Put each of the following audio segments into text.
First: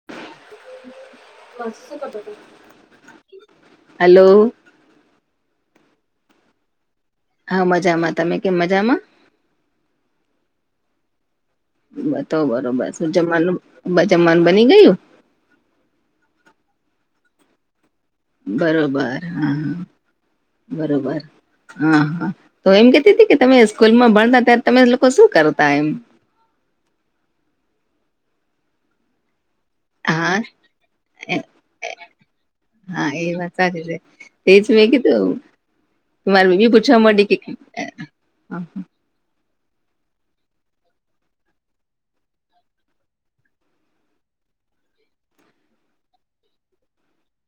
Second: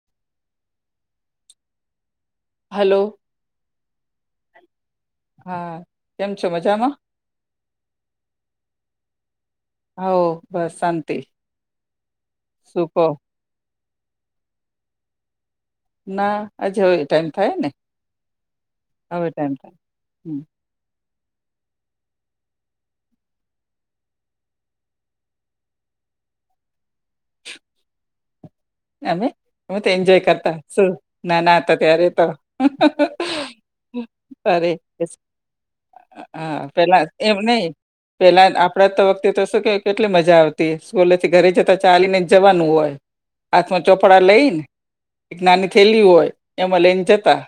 [unintelligible] Hello hello હા કેમ છો મજામાં હા મજામાં તમે કેમ મજામાં? હ બસ શાંતી. બતો બરોબરું જમવાનું બ જમવાનું બની ગયું? ના આજે હવે એ ટાઈમ થાય ને બરોબર હવે હા ટાઈમ થાય હમ બરોબર હા હા તો એમ કેતી હતી કે તમે સ્કૂલમાં ભણતા ત્યારે તમે લોકો શું કરતા એમ. અમે હું તો એન્જોય હા કરતા શું નાના હતા ત્યારે તો [unintelligible] તે જ મેં કીધું. હા મારી હા બેબી પૂછવા પેલા માંડી એમ કે નહીં પેલા હા આપડે તો તે તો શું કે કેટલી મજા આવતી સ્કૂલે થી ઘરે જતા ચાલી ને જવાનું હોય. હાથમાં ચોપડા લઈ ન એક નાની થયેલી હોય એમાં લઈને જતા.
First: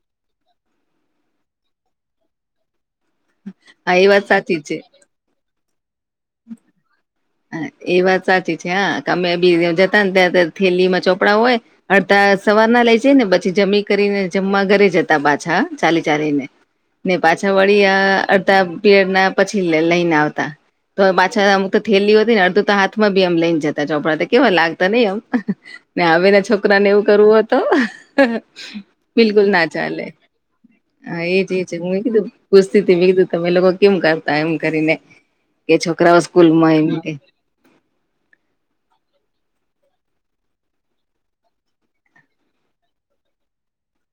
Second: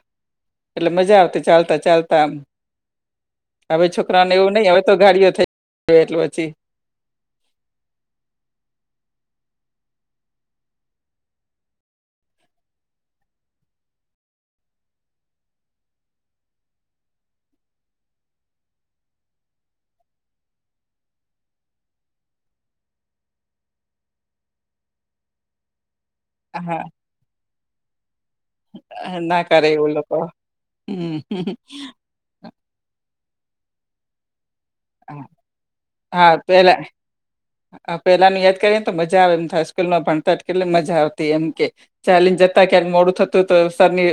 એટલે મજા આવતી છે આવતા ચાલતા એમ હવે એ વાત છોકરાને એવું સાચી નઈ છે હવે તો ગાડીઓ થઈ એટલે પછી. હા એ વાત સાચી છે હા કે અમે બી જતા ને ત્યારે થેલી માં ચોપડા હોય અડતા સવાર ના લઈ જઈ ને પછી જમી કરીને જમવા ઘરે જતા પાછા ચાલી ચાલીને. ને પાછા વળી અડધા પીરયડ ના પછી લઈને આવતા તો [unintelligible] થેલી હતી ને અડધું તો હાથમાં બી આમ લઈને જતા ચોપડાતા કેવા લાગતા નહી એમ ને હ છોકરા હા ને એવું કરવું હો તો. બિલકુલ કરે ના એવું ચાલે લોકો હમ હા એજ એજ હું એ કીધું પુસ્થી તી તમે લોકો કેમ કરતા એમ કરીને હા કે છોકરાઓ સ્કૂલ માં એમ આ પેલાની યાદ કરીએ ને તો મજા આવે એમ થાય સ્કૂલ માં ભણતા કેટલી મજા આવતી એમ કે ચાલીને જતા ક્યાંરેક મોડું થતું તો સરની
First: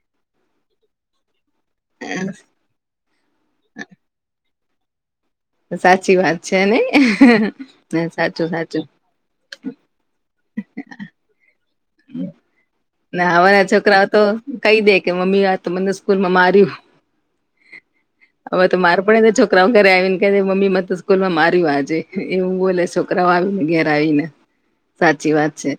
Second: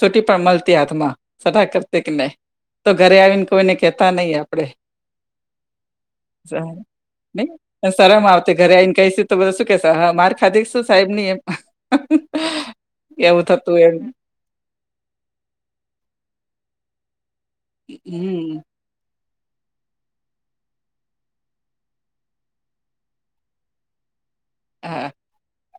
સુટી પણ મળતી હાથમાં સટાક [unintelligible] તો ઘરે આવીને કોઈને કહેતા નહીિ આપડે સાચી વાત. સ છે ને નહી પણ સરમ સાચું આવતી ઘરે સાચું આવીને કઈ તો બધા શું કેસા હ મારી ખાધ શું સાહેબ ની એમ. ને એવું હવાના થતું એમ છોકરાઓ તો કહી દે કે મમ્મી આ તો મને સ્કૂલ માં માર્યું. હમ હવે તો મારે પડે ને તો છો છોકરાઓ ઘરે આવીને કે મમ્મી મ તો સ્કૂલ માં માર્યું આજે એવું બોલે છોકરાઓ આવી ને ઘર આવીને હા સાચી વાત છે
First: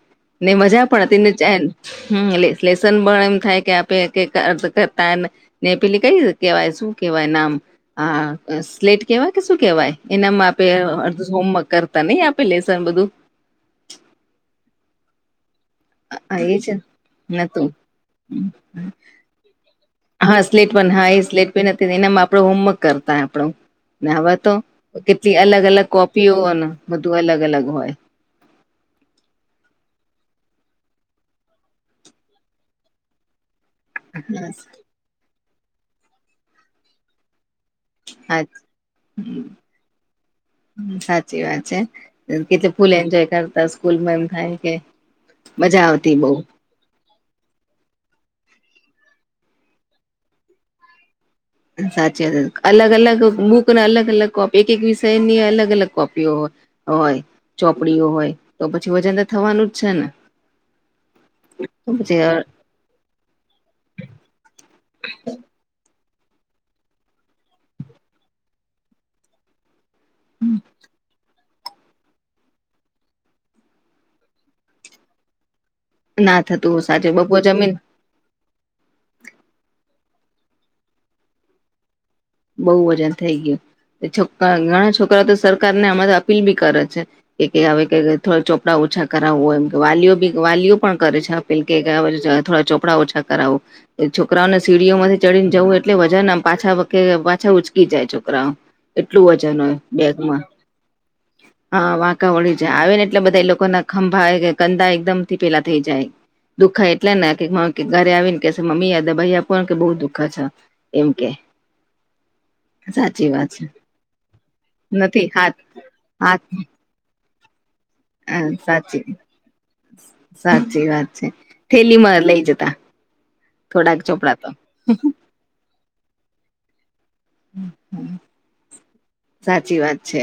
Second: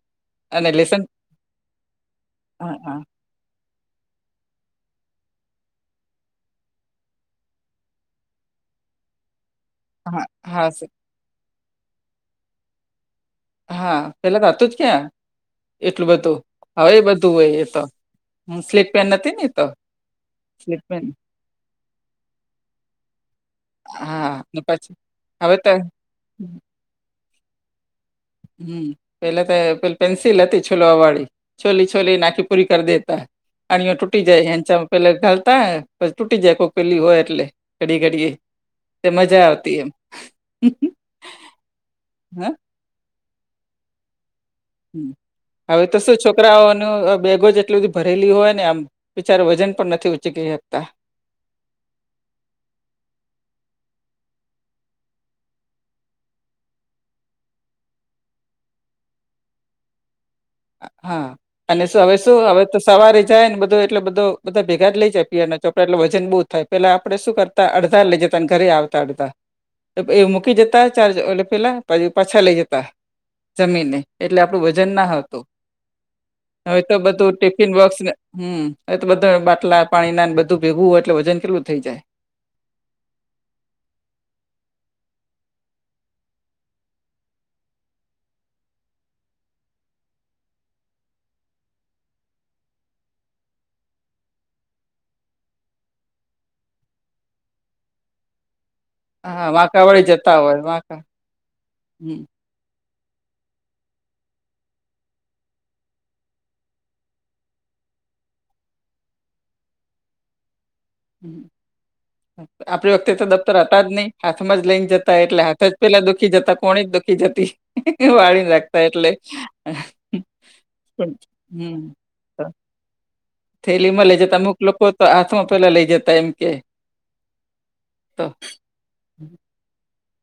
ને અને મજા લેસન પણ હતી ને હમ્મ એટ હા લેશન હા પણ એમ થાય કે [unintelligible] ને પેલી કઈ કેવાય શું કેવાય નામ? હ સ્લેટ કેવાય કે શું કેવાય! હા એનામાં આપે હા સ- અડધ હોમવર્ક કરતા નહિ આપે લેસન બધું. હા પેલા તો હતું જ ક્યાં. એટલું બધું હા છે હવે એ બધું હોય એ નતું તો હમ હ સ્લીપ પેન નથી ને એતો હા સ્લેટપેન હા એ સ્લેટ પેન હતી ને એનામાં આપડો હોમવર્ક કરતા આપણો ને હવે હા તો ને પછી કેટલી હવે તો અલગ-અલગ કોપીઓને બધું અલગ- અલગ હોય. હમ્મ પેલા તો પે પેન્સિલ હતી છોલ વાળી છોલી છોલી નાખી પૂરી કરી દેતા. અણીઓ તૂટી જાય એંચામાં પેલા ઘાાલતા પછી તૂટી જાય કોઈ પેલી હોય એટલે ઘડી ઘડીએ હા તે મજા આવતી એમ સાચી વાત છે હા [unintelligible] ફૂલ એન્જોય કરતા સ્કૂલ એમ થાય કે હ હવે મજા તો આવતી શું બઉ છોકરાઓ ન બેગો જ એટલી બધી ભરેલી હોય ને આમ બિચારે વજન પણ નથી ઉચીકી શકતા. સાચી વાત અલગ-અલગ બુકને અલગ-અલગ કોપી એક એક વિષયની અલગ અલગ કોપીઓ હોય. હોય ચોપડીઓ હોય તો પછી વજન તો થવાનું જ છે ને. હા અને તો શું હવે પછી શું હવે તો સવારે જાય ને બધું એટલે બધો બધા ભેગા જ લઈ જાય પીય ને એટલે વજન બહુ થાય પેલા આપણેે શ કરતા અડધા લઇ જતાને ઘરે આવતા અડધા એ મૂકી જતા ચાર્જ ઓ પેલા બાજુ પાછા લઈ જતા જમીનને એટલે આપડું વજન ના હતું. ના થતું હવે તો સાચે બધું બપોર જમીને ટિફિન બોસ હમ્મ એ તો બધા બાટલા પાણી ના બધું ભેગવું હોય એટલે વજન કેટલું થઇ જાય. બઉ વજન થઈ ગયું છોક ઘણા છોકરા તો સરકારને આમાંરે અપીલ બી કરે છે કે હવે થોડા ચોપડા ઓછા કરાવવું હોય એમ કે વાલીઓ બી વાલીઓ પણ કરે છે પીલકે ગયા થોડા ચોપડા ઓછા કરાવું છોકરાઓને સીડીઓમાંથી ચડીને જવું એટલે વજન પાછા કે પાછા ઉચકી જાય છોકરાઓ એટલું હા વજન હોય વાંકા વળી જતા બેગમાં હોય વાંકા હા હમ વાંકાવાળી આવે ને એટલે બધા એ લોકો ના ખંભા કદા એકદમ થી પેલા થઈ જાય. દુખા એટલે ના કે ઘરે આવીને કે મમ્મી યાદા ભાઈ આપ કે બહુ દુખા છે એમ કે. હમ. આપણી વખતે તો સાચી વાત દફ્તર છે હતા જ નહી હાથમાં જ લઈને જતા એટલે હાથ જ પેલા હા દુખીતા કોની દુખી જતી. હા વાળીને રાખતા સાચી એટલે સાચી વાત છે હમ્મ. થેલીમાં લઈ જતા થેલી થોડાક માં લઈ ચોપડા જતા તો અમુક લોકો તો હાથ પેલા લઈ જતા એમ કે. સાચી વાત છે.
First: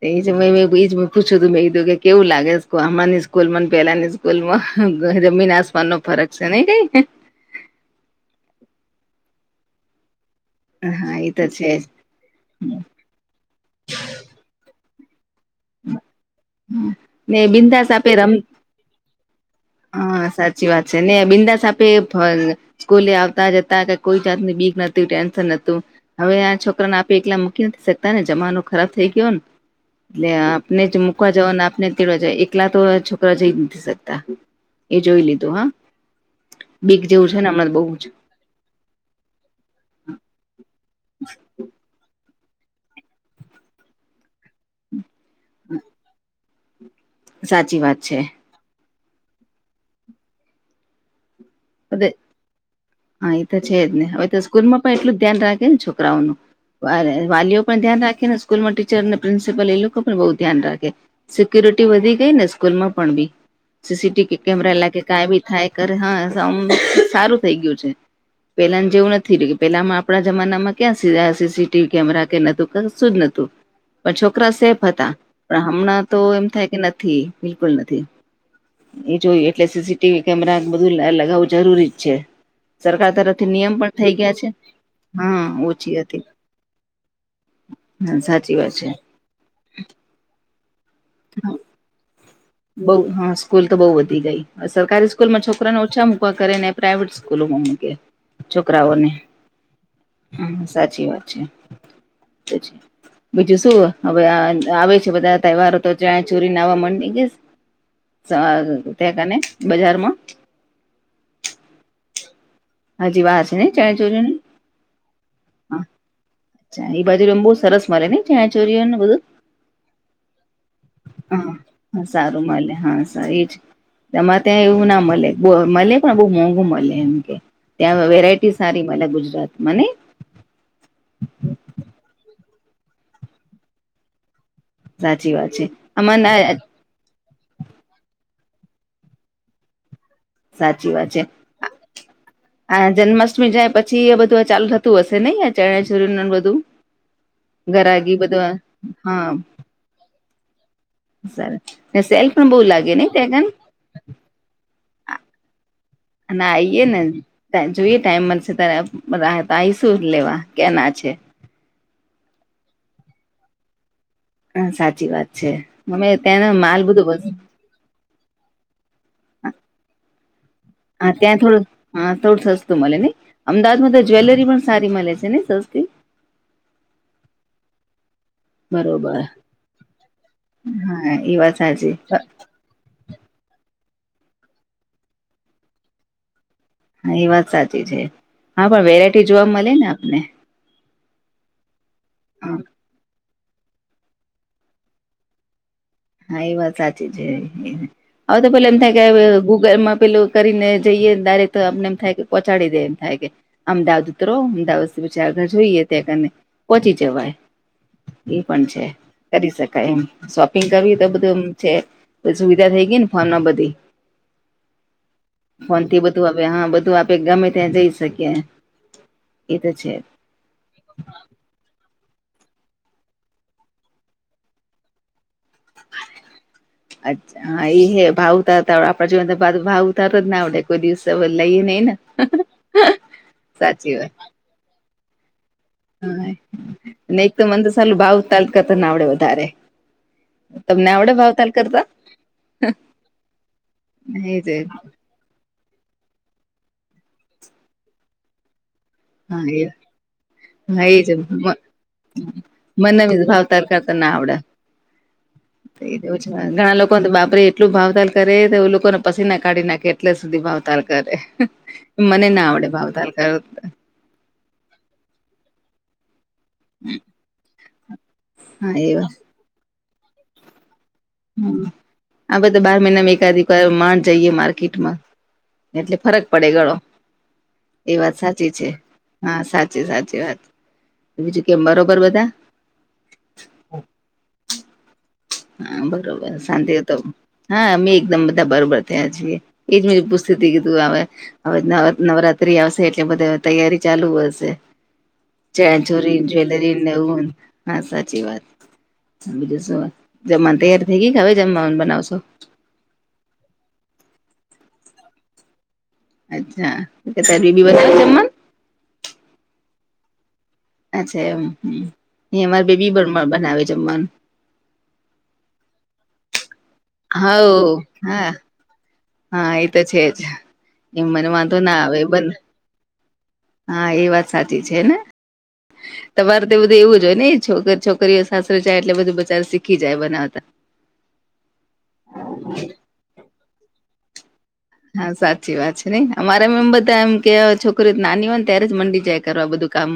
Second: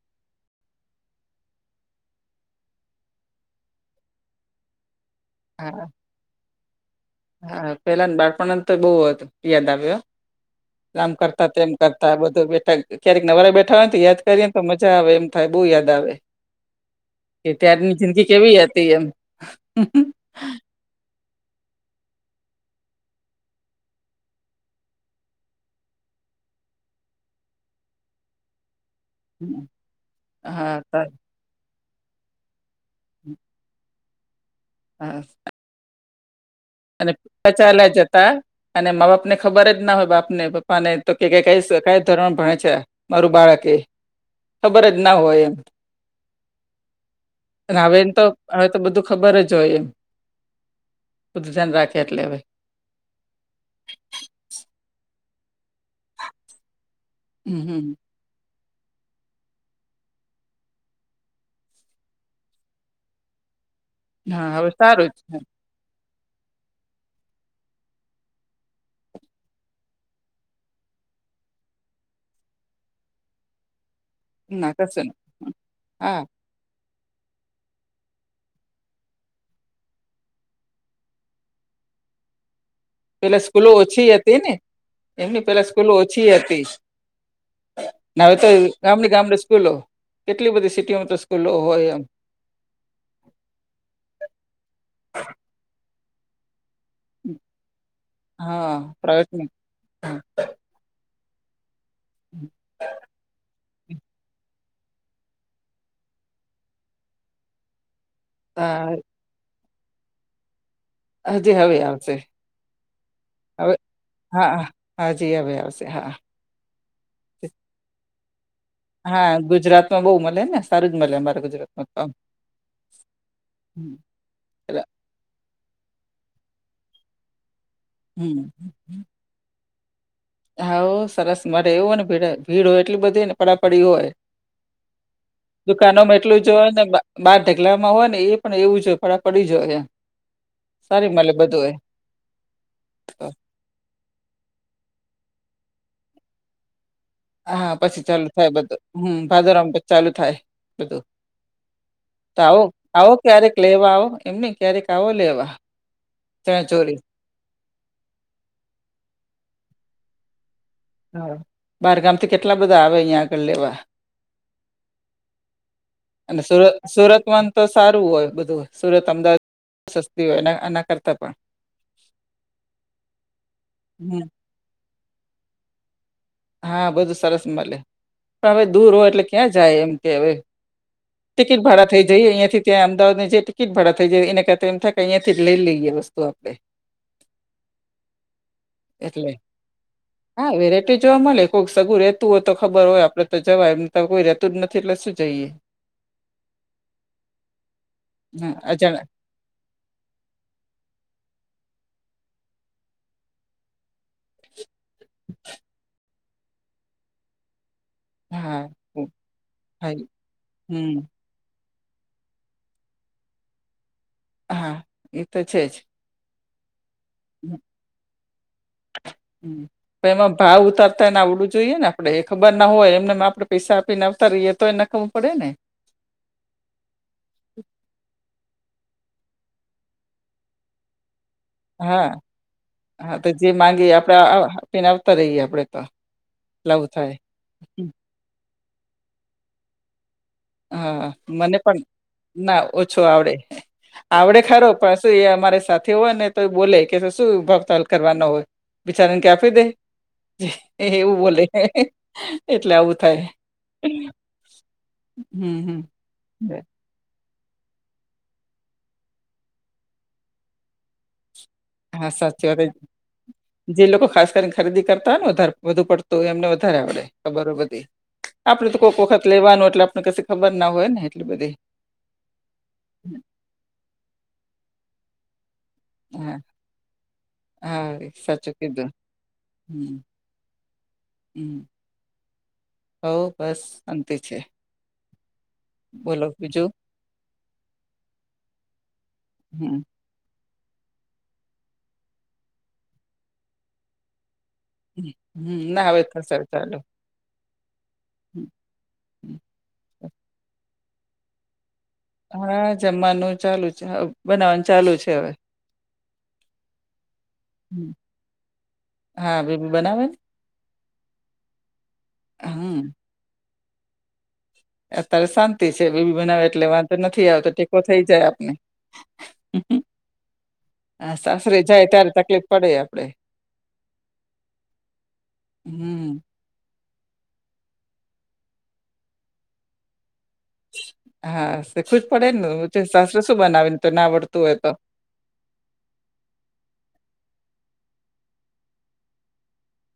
એ મેજ પૂછ્યું તું મેં કીધું કે કેવું લાગે હમાની સ્કૂલ મને પેલા ની સ્કૂલ સ્કૂલમાં જમીના હા આસમાન ન ફરક છે નઈ. હા પેલા ને બાળપણને તો બહુ યાદ આવ્યો. આમ હા એ તો કરતા તેમ છે જ કરતા બધું બેઠા ક્યારેક નવારે બેઠા હો ને તો યાદ કરીએ તો મજા આવે એમ. થાઈ બહુ યાદ આવે ને કે બિંદાસ ત્યારની આપે જિંદગી રમ કેવી હતી એમ. હા સાચી વાત છે ને બિંદાસ આપે સ્કૂલે આવતા જતા કોઈ જાતની બીક ન ટેન્શન નતું હવે આ છોકરાને આપી એકલા મૂકી નથી શકતા ને જમાનો ખરાબ થઈ ગયો ને એટલે હા આપને જ તો- મુૂકવા જાવ આપને તીડવા જાવ એકલા તો છોકરા જઈ નથી શકતા. એ હા જોઈ લીધું હા. બીક અને પ જેવું છે ને [unintelligible] હમણાં બહુ ચાલ્યા જ જતા. અને મા બાપ ને ખબર જ ના હોય બાપ ને પપ્પા ને તો કે ક ક કઈ ધોરણ ભણે છે. મારું બાળકે ખબર જ ના હોય એમ. સાચી હવે વાત એમ છે તો હવે તો બધું ખબર જ હોય એમ. ઉુધન રાખટ લેબય. હા એ તો છે જ ને હવે તો સ્કૂલ માં પણ એટલું જ ધ્યાન રાખે ને છોકરાઓનું વારે. વાલીઓ હમ હમ પણ ધ્યાન રાખે ને સ્કૂલમાં ટીચર અને પ્રિન્સિપલ એ લોકો પણ બઉુ ધ્યાન રાખે. સિક્યુરિટી વધી ગઈ ને સ્કૂલ માં પણ બી સીસીટીવી હા હવે કેમેરા લાગ સારું જ છે કાયબી થાય ઘરે હા સા સારું થઇ ગયું છે. પેલાને જેવું નથી રહ્યું પેલામાં આપણા જમાનામાં ક્યાં સીસીટીવી કેમેરા કે નતું ક શું જ નથી. પણ છોકરા ના સેફ કશું હતા ન પણ હમણાં તો હા એમ થાય કે નથી. બિલકુલ નથી એ જોયું એટલે સીસીટીવી કેમેરા બધું અલગ હોવું જરૂરી જ છે. સરકાર પેલા તરફથી સ્કૂલો નિયમ પણ ઓછી થઈ ગયા હતી છે ને એમની પેલા સ્કૂલો ઓછી હતી. હા નાવે તો સાચી વાત છે ગામડીે ગામડી સ્કૂલો કેટલી બધી સિટીમાં તો સ્કૂલો હોય એમ. બઉ હા સ્કૂલ તો બહુ વધી ગઈ સરકારી સ્કૂલમાં છોકરાને ઓછા મૂકા કરે ને પ્રાઈવેટ સ્કૂલોમાં મુકે હા છોકરાઓને. પ્રાઇવેટની હ સાચી વાત છેી બીજું શું. હવે આવે છે બધા તહેવારો તો ત ચોરી નાવા મમાંડી ગઈ. ત્યાં હા કને બજારમાં હજી હવે આવશે. હજી વાર છે ને હવે ચણચોરીઓની હા હાજી હવે આવશે હા. એ બાજુ રમ બુઉ સરસ મરે ન‌ઈ ચણીયા ચોળીઓનું બધું હા ગુજરાતમાં બહુ મળે ને સારું જ મળે અમારા ગુજરાતમાં તો હા આમ. સારું મલે હા એ જ હમ [inaudible] એમાં ત્યાં એટલે એવું ના મળે મળે પણ બહુ મોંઘુ મળે એમ કે. ત્યાં વેરાયટી હમ સારી મ ગુજરાતમાંને! હા સરસ મરે એવ હો ને ભીડ ભીડ હોય એટલી બધી ને પડાપડી હોય. સાચી વાત છે દુકાનોમાં આમાં ના એટલું જો ને બાર ઢકલામાં હોય ને એ પણ એવું જો પડી જ હોય. સાચી સારી વાત છે મળે બધું એ હ જન્માષ્ટમી જાય ને. પછી એ બધું ચાલુ થતું હશે નહી ચણીયા ચોળી ને બધું હા પછી ચાલુ થાય બધું હમ હા ભાદરમાં ચાલુ થાય. બધું સર ને સેલ તો પણ બહુ આવો લાગે ને આવો ત્યાં કન ક્યારેક લેવા આવો. એમને ક્યારેક આવો લેવા. અને આઈએ ચણચોરી ને ટાઈમ જોઈએ ટાઈમ મળશે તારે આવશું પર આયશુ લેવા ક્યાં ના છે. બાર ગામ થી કેટલા બધા આવે અહિયાં આગળ લેવા. હા સાચી વાત છે અમે અને ત્યાંનો સુરત માલ બધો બસ સુરતમાં તો સારું હોય બધું હોય સુરત અમદાવાદ સસ્તી હોય આના હા ત્યાં થોડું હા થોડું સસ્તું મળે ને અમદાવાદમાં તો હમ જ્વેલરી પણ સારી મળે છે ને સસ્ત [unintelligible] [unintelligible] હા બધું સરસ મળે પણ હવે દૂર હોય બરોબર એટલે ક્યાં જાય એમ કે હવે હા એ વાત ટિકિટ ભાડા સાચી થઈ જઈ અહીંયા થી ત્યાં અમદાવાદ ની જે ટિકિટ ભાડા થઈાય એના કરતા એમ થ અહીંયાથી લઈ લઈએ વસ્તુ આપણે હા એ વાત સાચી છે હા પણ વેરાયટી એટલે જોવા મળે ને આપને હા વેરાયટી જોવા મળે કોઈક સગું રહેતું હોય તો હા ખબર હોય આપડે તો જવા એમને કોઈ રતું જ નથી એટલે શું જઈએ. હા એ વાત સાચી છે હવે તો હા પેલા એમ અજાણ થાય કે ગૂગલમાં પેલું. કરીને જઈએ ડાયરેક્ટ તે અમને એમ થાય કે પહોચાડી દે એમ થાય કે અમદાવાદ ઉતરો અમદાવાદ ચાલતા જોઈએ ત્યાંને કને પહોંચી જવાય. એ હા પણ છે કરી શકાય હા એમ શોપિંગ કરવી તો હમ બધું છે સુવિધા થઈ ગઈ ને ફોન બધી હા એ છે જ ફોન થી બધું હવે આપ હા બધું આપ એ છે તો એમાં ભાવ ઉતારતા ને આવડું જોઈએ ને. ને ખબર ના હોય એમને આપણે પૈસા આપીને આવતા રહીએ તો એ નકામુ પડે ને. અચ્છા હા એ હે ભાવ ઉતાર હતા આપણા જીવન ભાવ ઉતાર જ ના આવડે. કોઈ દિવસ લઈએ નહી હા હા તો જે માંગીએ સાચી આપડે વાત. આ- આ પીને આવતા રઈએ આપડે. તો હા એટલે આવું થાય ને એક તો મન તો સાલું ભાવ તાલ કરતા ન આવડે વધારે. તમને હા આવડે ભાવતાલ મને પણ કરતા ના ઓછો આવડે એ આવડે જ ખરો પણ તો એ અમારે સાથે હોય ને તો એ બોલે કે શું ભાવ તાલ કરવાનો હોય. બિચારાને હા આપી એ દે હા એ એવું જ બોલે એટલે આવું મને બી થાય. ભાવતાલ હમ હમ એવું છે ઘણા લોકો. બાપરે એટલું ભાવતાલ કરે તો લોકોને પસી ના કાઢી નાખે એટલે સુધી ભાવતાલ કરે. હા મને ના સાચી વાત આવડે ભાવતાાલ કરતે. જે લોકો ખાસ કરી ખરીદી કરતા ને વધારે વધુ પડતું હોય એમને વધારે આવડે ખબર બધી આપડ હા તો એ કોઈક વખત લેવાનું એટલે આપણે કશું ખબર ના હોય ને. એટલી બધી આ બધા બાર મહિનામાં એકાદ માણ જઈએ માર્કેટમાં્ એટલે ફરક હા પડે ગળો એ હા વાત સાચી સાચું છે કીધું હા સાચી હમ સાચી વાત બીજું કેમ બરોબર બધા હ બસ શંતી છે હા બોલો બરોબર બીજું શાંતિ તો હા મેં એકદમ બધા બરોબર થયા છીએ હમ એજ પૂછ સુધી કીધું આવે હવે નવ નવરાત્રી આવશે એટલે બધે તૈયારી ચાલુ હશે હમ ના હવે ચનિયાચોરી થશે હવે જ્વેલરી ચાલુ ને એવું. હા સાચી વાત બીજું શું જમવાનું તૈયાર થઈ ગઈ કે હવે જમવા બનાવશો. હા જમવાનું ચાલુ છે બનાવવાનું ચાલુ છે હવે. અચ્છા બેબી હા બેબી બનાવે ને અચ્છા એમ એ અમારે બેબી હમ બનાવે જમવાનું અત્યારે શાંતિ છે બેબી બનાવે એટલે વાંધ તો નથી આવતો હવ ટેકો થઈ જાય હા આપને હા એ તો છે જ એમ હા મને વાંધો સાસરે ના જાય આવે ત્યારે બને તકલીફ પડે આપડે હા એ વાત સાચી છે ને હમ તવારુ તે તો બધું એવું જ હોય ને છોકરી છોકરીઓ સાસરે જાય એટલે બધું બચાર શીખી જાય બનાવતા હા શીખાવું જ પડેને સાસરે શું બનાવી ને તો ના આવડતું હોય તો હા સાચી વાત છે નઈ અમારામ એમ બધા એમ કે છોકરી નાની હોય ને ત્યારે જ મંડી જાય કરવા બધું કામ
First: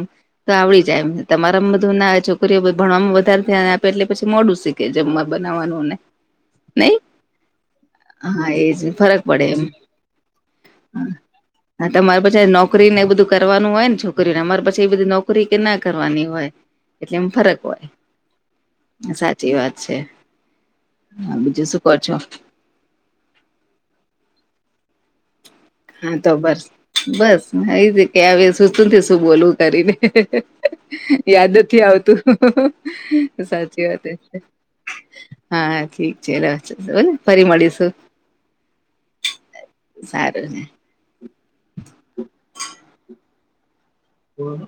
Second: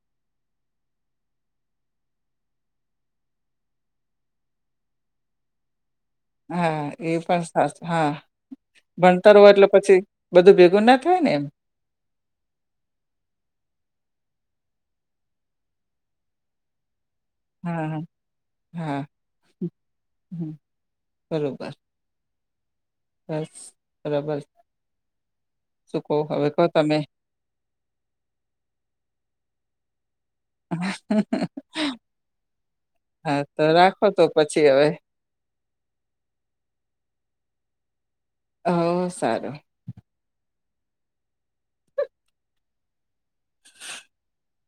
તો આવડી જાયમ તમારા બધું ના છોકરીઓ ભણવાવામાં વધારે ધ્યાન આપે એટલે પછી મોડું શીખ કે જમવા બનાવાનું ને હા નઈ એ પણ હા એજ ફરક પડે સરવ એમ. એટલે પછી બધું ભેગું ના થાય ને એમ હા તમારે પાછી નોકરી ને એ બધું કરવાનું હોય ને છોકરીઓને અમારે પાછી એ બધી નોકરી કે ના કરવાની હોય એમ ફરક હા હોય હા હા સાચી વાત છે હમ, હ બીજું બરોબર શુ કો છો બસ બરાબર હા તો બસ તમે બસ એ જ કે આવે શું શું શું બોલવું કરીને હે હે હે... યાદ નથી આવતું હમ.... હા હમમ તો સાચી વાત રાખો તો છે પછી હવે હા ઠીક છે રાહ જોશું ફરી મળીશું હહ સારું સારું છેને હમ